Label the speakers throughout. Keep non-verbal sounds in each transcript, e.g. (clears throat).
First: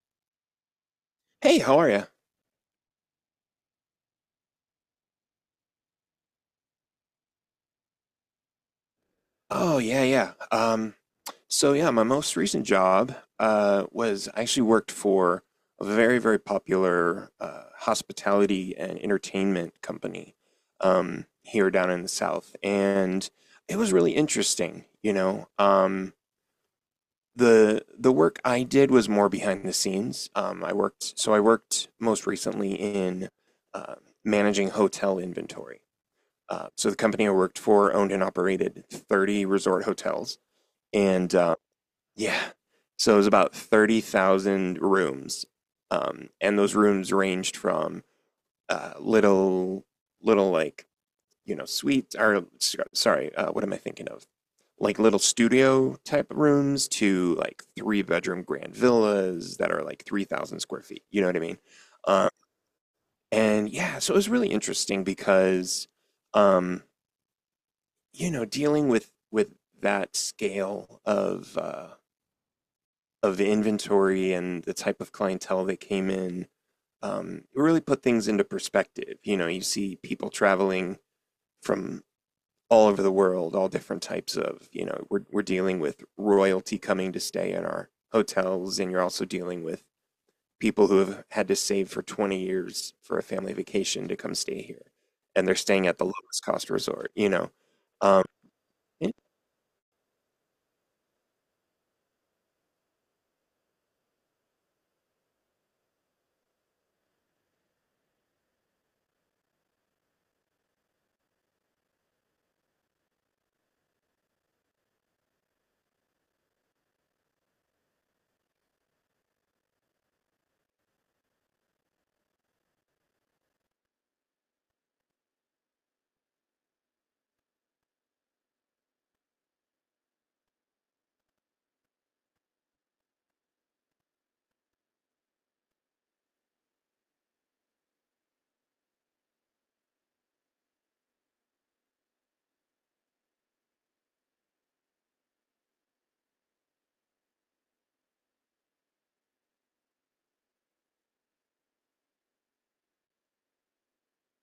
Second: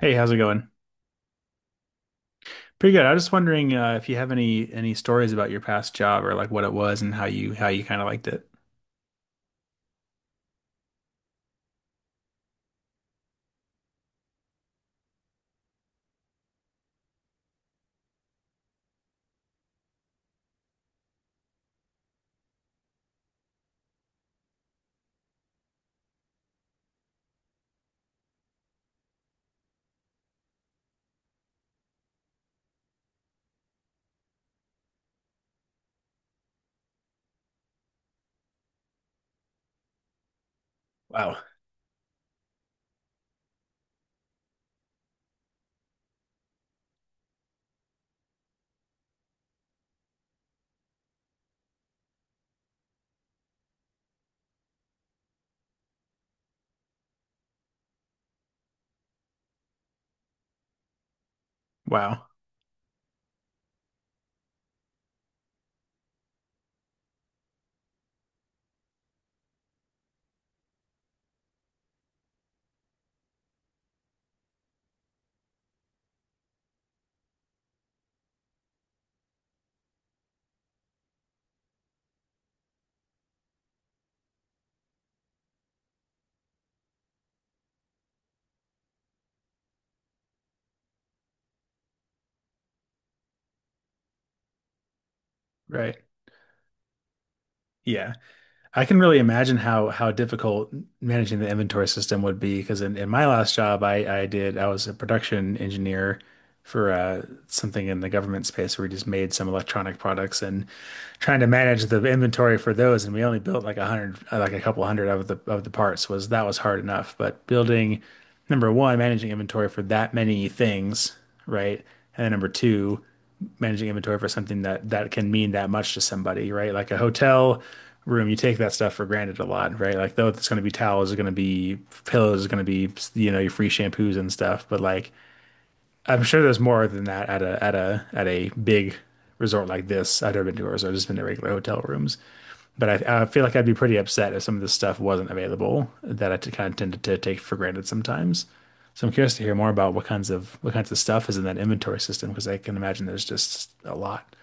Speaker 1: Hey, how's it going?
Speaker 2: Hey, how are you?
Speaker 1: Pretty good. I was just wondering if you have any stories about your past job, or like what it was and how you kind of liked it.
Speaker 2: Oh, yeah, yeah. So yeah, my most recent job was I actually worked for a very, very popular hospitality and entertainment company here down in the South, and it was really interesting. The work I did was more behind the scenes. So I worked most recently in uh, managing hotel inventory. So the company I worked for owned and operated 30 resort hotels, and
Speaker 1: Wow.
Speaker 2: yeah, so it was about 30,000 rooms, and those rooms ranged from little, little like you know suites or sorry, what am I thinking of? Like little studio type rooms to like three-bedroom grand villas that are like 3,000 square feet. You know what I mean?
Speaker 1: Wow.
Speaker 2: Uh, and yeah, so it was really interesting because. Um, dealing with that scale of inventory and the type of clientele that came in, it really put things into perspective. You know, you see people traveling from all over the world, all different types of, you know, we're dealing with royalty coming to stay in our hotels, and you're also dealing with people who have had to save for 20 years for a family vacation to come stay here, and they're staying
Speaker 1: Right.
Speaker 2: at the lowest cost resort.
Speaker 1: Yeah.
Speaker 2: Um,
Speaker 1: I can
Speaker 2: In-
Speaker 1: really imagine how difficult managing the inventory system would be, because in my last job I was a production engineer for something in the government space where we just made some electronic products, and trying to manage the inventory for those. And we only built like a hundred like a couple hundred of the parts. Was that was hard enough, but building, number one, managing inventory for that many things, right? And then number two, managing inventory for something that that can mean that much to somebody, right? Like a hotel room, you take that stuff for granted a lot, right? Like though it's going to be towels, it's going to be pillows, it's going to be, you know, your free shampoos and stuff. But like, I'm sure there's more than that at a big resort like this. I've never been to a resort, I've just been to regular hotel rooms. But I feel like I'd be pretty upset if some of this stuff wasn't available that I t kind of tended to take for granted sometimes. So I'm curious to hear more about what kinds of stuff is in that inventory system, because I can imagine there's just a lot.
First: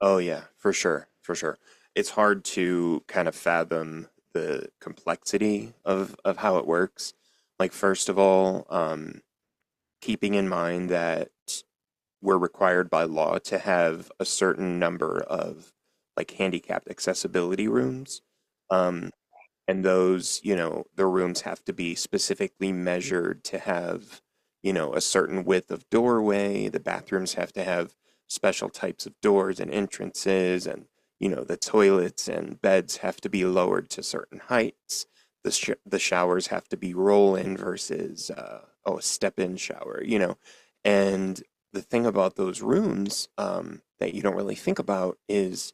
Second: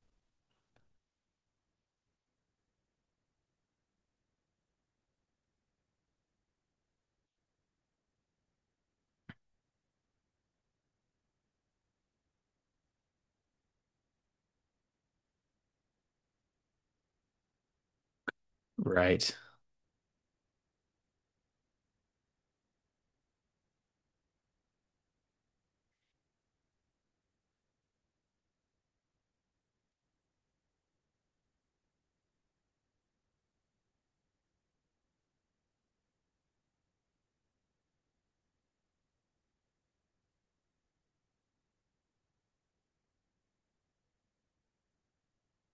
Speaker 2: Oh yeah, for sure, for sure. It's hard to kind of fathom the complexity of how it works. Like first of all, keeping in mind that we're required by law to have a certain number of like handicapped accessibility rooms. Um,
Speaker 1: Right.
Speaker 2: and those you know the rooms have to be specifically measured to have you know a certain width of doorway, the bathrooms have to have special types of doors and entrances, and you know the toilets and beds have to be lowered to certain heights, the showers have to be roll in versus oh, a step in shower, you know. And the thing about those rooms that you don't really think about is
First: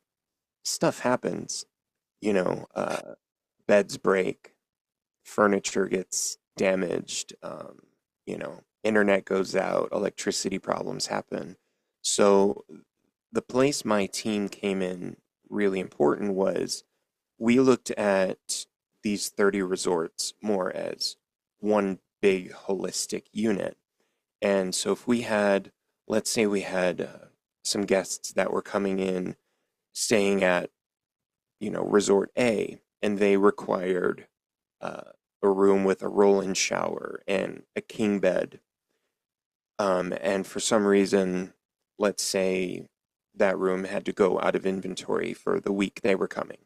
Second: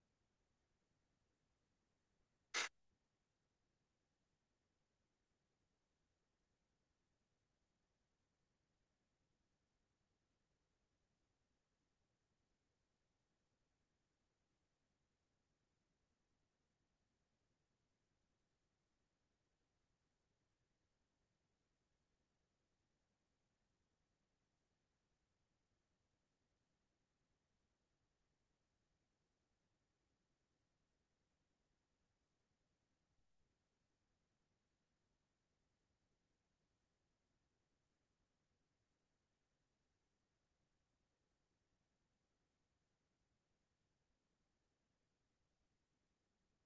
Speaker 2: stuff happens, you know uh, beds break, furniture gets damaged, you know, internet goes out, electricity problems happen. So the place my team came in really important was we looked at these 30 resorts more as one big holistic unit. And so if we had, let's say we had some guests that were coming in staying at, you know, resort A, and they required uh, a room with a roll-in shower and a king bed. And for some reason, let's say that room had to go out of inventory for the week they were coming.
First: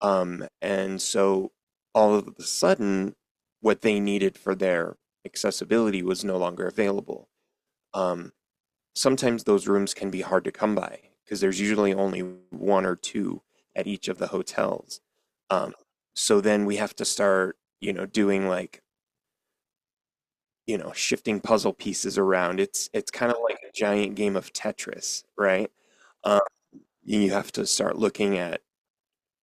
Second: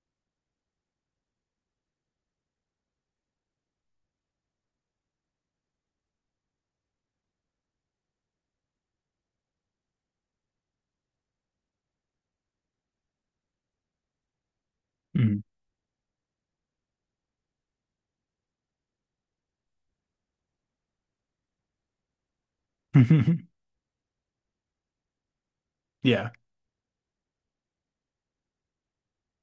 Speaker 2: And so all of a sudden, what they needed for their accessibility was no longer available. Um, sometimes those rooms can be hard to come by because there's usually only one or two at each of the hotels.
Speaker 1: Mm.
Speaker 2: Um, so then we have to start, you know, doing like, you know, shifting puzzle pieces around. It's kind of like
Speaker 1: (laughs)
Speaker 2: a giant game of Tetris, right?
Speaker 1: Yeah,
Speaker 2: Um, you have to start looking at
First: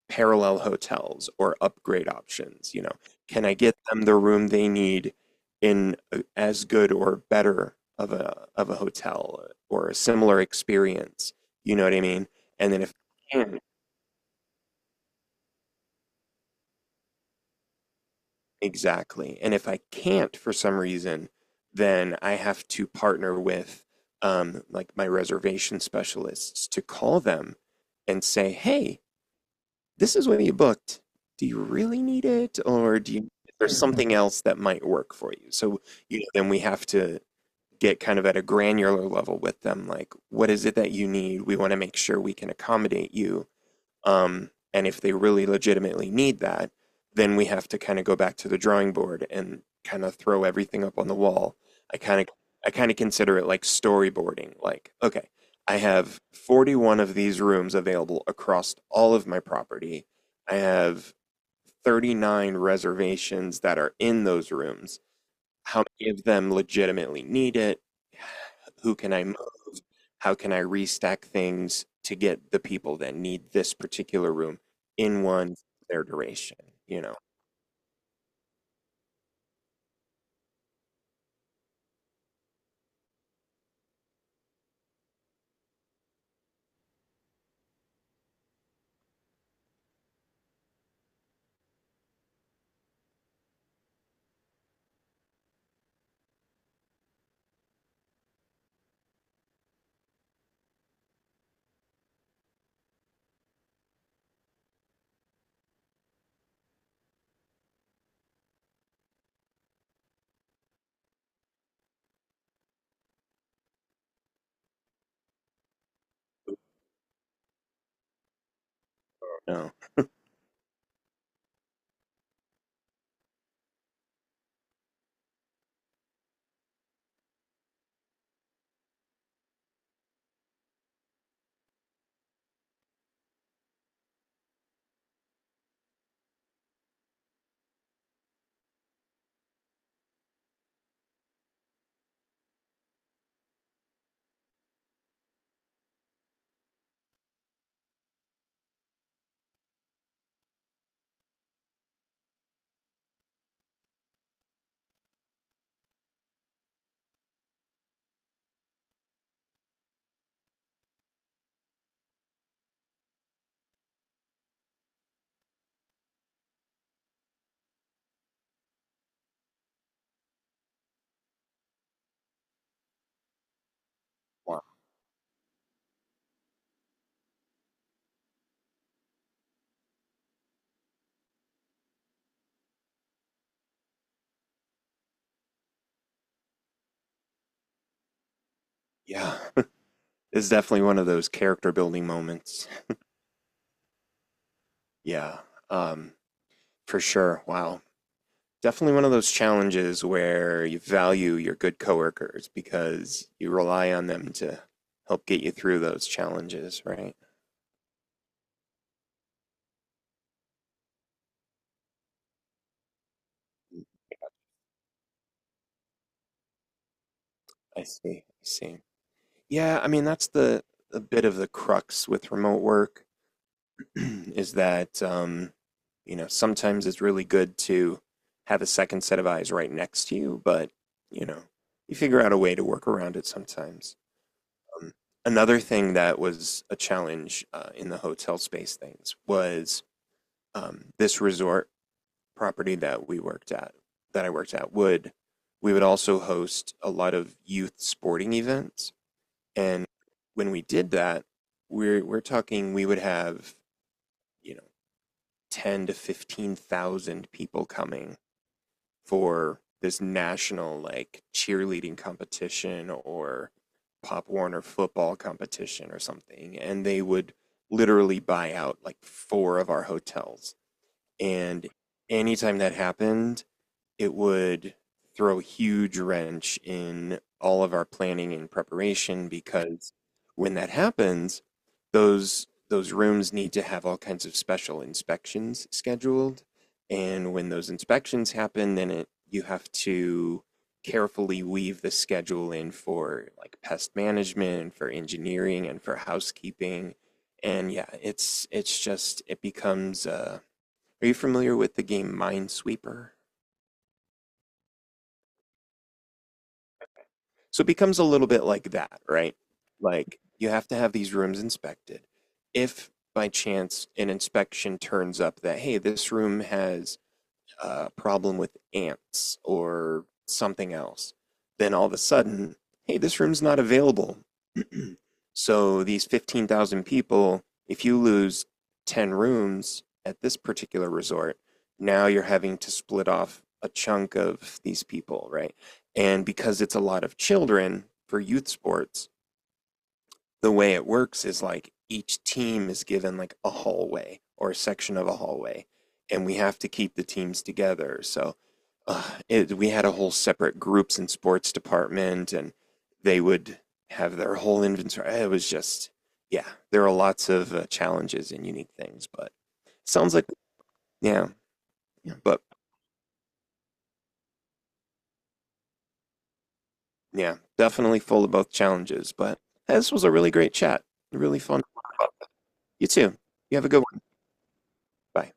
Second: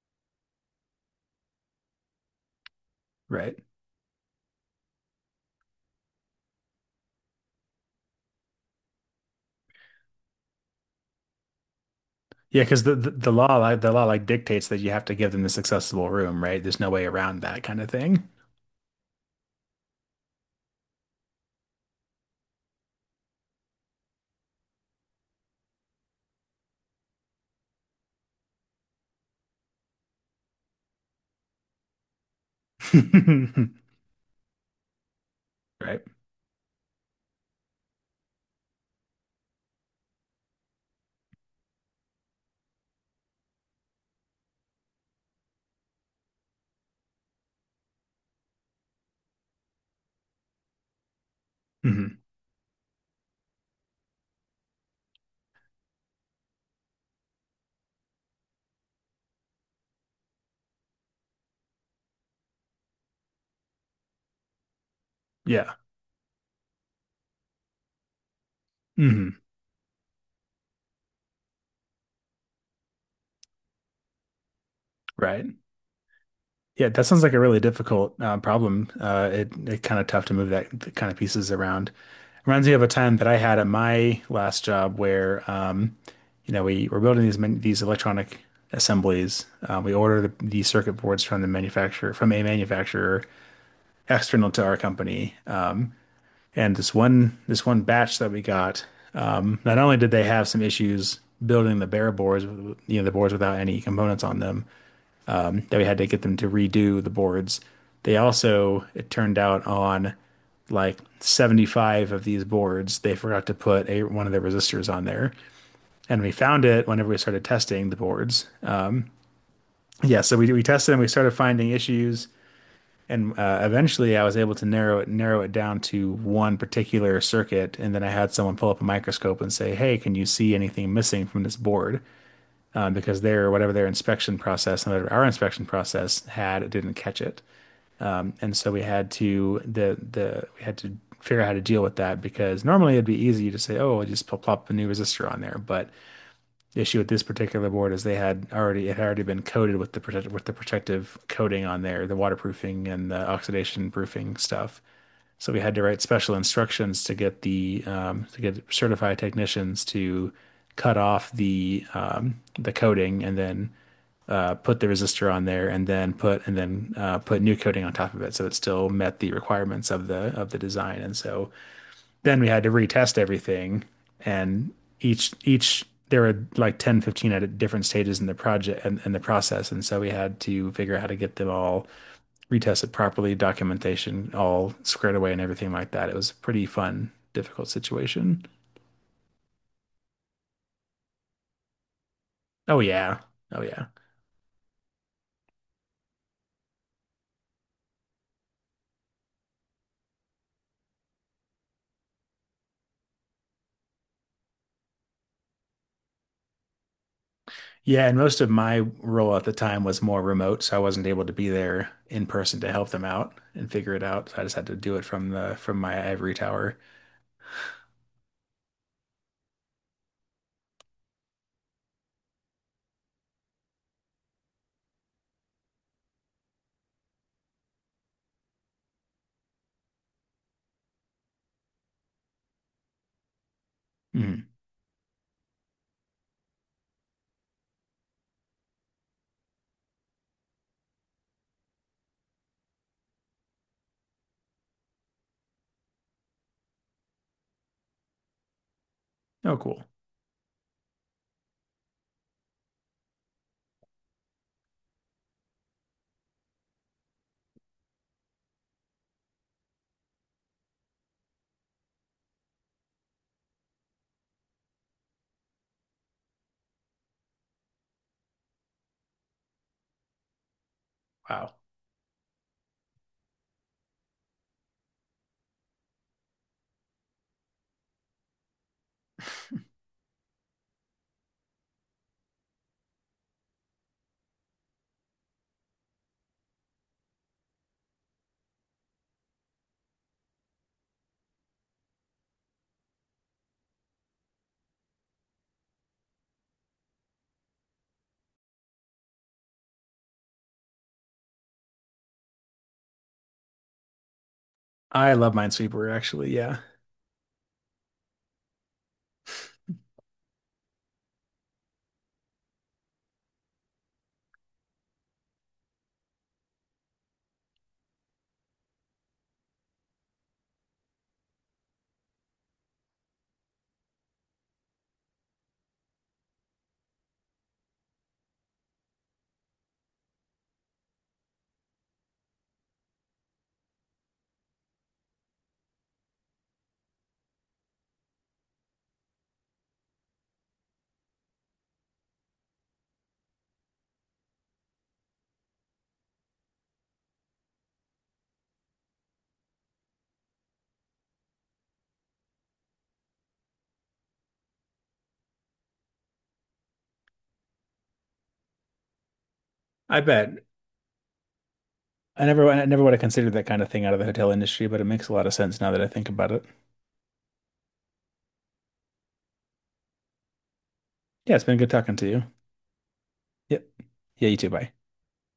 Speaker 2: parallel hotels or upgrade options. You know, can I
Speaker 1: right.
Speaker 2: get them the room they need in as good or better of a hotel or a similar experience? You know what I mean?
Speaker 1: Yeah,
Speaker 2: And then
Speaker 1: because
Speaker 2: if
Speaker 1: the
Speaker 2: I
Speaker 1: law,
Speaker 2: can,
Speaker 1: like the law, like dictates that you have to give them this accessible room, right? There's no way around that kind of thing.
Speaker 2: exactly. And if I can't for some reason, then I have to partner with like my reservation specialists to call them and say, "Hey, this is what you booked. Do you really need it, or do you
Speaker 1: (laughs)
Speaker 2: there's something else that might work for you?" So
Speaker 1: Right.
Speaker 2: you know, then we have to get kind of at a granular level with them, like, "What is it that you need? We want to make sure we can accommodate you." And if they really legitimately need that, then we have to kind of go back to the drawing board and kind of throw everything up on the wall. I
Speaker 1: Mhm.
Speaker 2: kind of I kind of consider it like storyboarding. Like, okay, I have 41 of these rooms available across all of my property. I have 39 reservations that are in those rooms.
Speaker 1: Yeah.
Speaker 2: How many of them legitimately need it? (sighs) Who can I move?
Speaker 1: Hmm.
Speaker 2: How can I restack things to get the people that need this particular room in
Speaker 1: Right.
Speaker 2: one their duration?
Speaker 1: Yeah,
Speaker 2: You
Speaker 1: that
Speaker 2: know,
Speaker 1: sounds like a really difficult problem. It it kind of tough to move that th- kind of pieces around. Reminds me of a time that I had at my last job where, you know, we were building these these electronic assemblies. We ordered the circuit boards from the manufacturer from a manufacturer external to our company. And this one batch that we got, not only did they have some issues building the bare boards, you know, the boards without any components on them, that we had to get them to redo the boards. They also, it turned out, on like 75 of these boards, they forgot to put one of the resistors on there. And we found it whenever we started testing the boards.
Speaker 2: no.
Speaker 1: Yeah, so we tested and we started finding issues. And eventually I was able to narrow it down to one particular circuit. And then I had someone pull up a microscope and say, "Hey, can you see anything missing from this board?" Because their, whatever their inspection process and whatever our inspection process had, it didn't catch it. And so we had to the we had to figure out how to deal with that, because normally it'd be easy to say, oh, we'll just plop a new resistor on there. But the issue with this particular board is they had already it had already been coated with the protective coating on there, the waterproofing and the oxidation proofing stuff. So we had to write special instructions to get the to get certified technicians to cut off the coating, and then put the resistor on there, and then put new coating on top of it so it still met the requirements of the design. And so then we had to retest everything.
Speaker 2: Wow.
Speaker 1: And each there were like 10, 15 at different stages in the project and in the process. And so we had to figure out how to get them all retested properly, documentation all squared away and everything like that. It was a pretty fun difficult situation.
Speaker 2: Yeah. (laughs) It's definitely one of those character building moments.
Speaker 1: Oh yeah. Oh yeah.
Speaker 2: Yeah. Um, for sure. Wow. Definitely one of those challenges where you value your good coworkers because you rely on them to help get you through those challenges, right?
Speaker 1: Yeah, and most of my role at the time was more remote, so I wasn't able to be there in person to help them out and figure it out. So I just had to do it from the from my ivory tower.
Speaker 2: I see. I see. Yeah, I mean that's the a bit of the crux with remote work (clears throat) is that you know sometimes it's really good to have a second set of eyes right next to you, but you know you figure out a way to work around it sometimes.
Speaker 1: Mhm.
Speaker 2: Um, another thing that was a challenge in the hotel space things was this resort property that I worked at would, we would also host a lot of youth sporting events.
Speaker 1: Oh, cool.
Speaker 2: And when we did that, we're talking we would have, you know, 10 to 15,000 people coming for this national like cheerleading competition or Pop Warner football competition or something, and they would literally buy out like four of our hotels,
Speaker 1: Wow.
Speaker 2: and anytime that happened, it would throw a huge wrench in all of our planning and preparation because when that happens, those rooms need to have all kinds of special inspections scheduled. And when those inspections happen, then it you have to carefully weave the schedule in for like pest management, for engineering, and for housekeeping. And yeah, it's just it becomes uh, are you familiar with the game Minesweeper?
Speaker 1: I love Minesweeper actually. Yeah.
Speaker 2: So it becomes a little bit like that, right? Like you have to have these rooms inspected. If by chance an inspection turns up that, hey, this room has a problem with ants or something else, then all of a sudden, hey, this room's not available. (clears throat) So these 15,000 people, if you lose 10 rooms at this particular resort, now you're having to split off a chunk of these people, right? And because it's a lot of children for youth sports, the way it works is like each team is given like a hallway or a section of a hallway, and we have to keep the teams together. So uh, it, we had a whole separate groups and sports department, and they would have their whole inventory. It was just, yeah, there are lots of challenges and unique things, but
Speaker 1: I
Speaker 2: sounds like,
Speaker 1: bet.
Speaker 2: yeah, yeah, but
Speaker 1: I never would have considered that kind of thing out of the hotel industry, but it makes a lot of sense now that I think about it.
Speaker 2: yeah, definitely full of both challenges. But this was a really great chat,
Speaker 1: Yeah,
Speaker 2: really
Speaker 1: it's been
Speaker 2: fun.
Speaker 1: good talking to you.
Speaker 2: You too. You have
Speaker 1: Yep.
Speaker 2: a good one.
Speaker 1: Yeah, you too. Bye.
Speaker 2: Bye.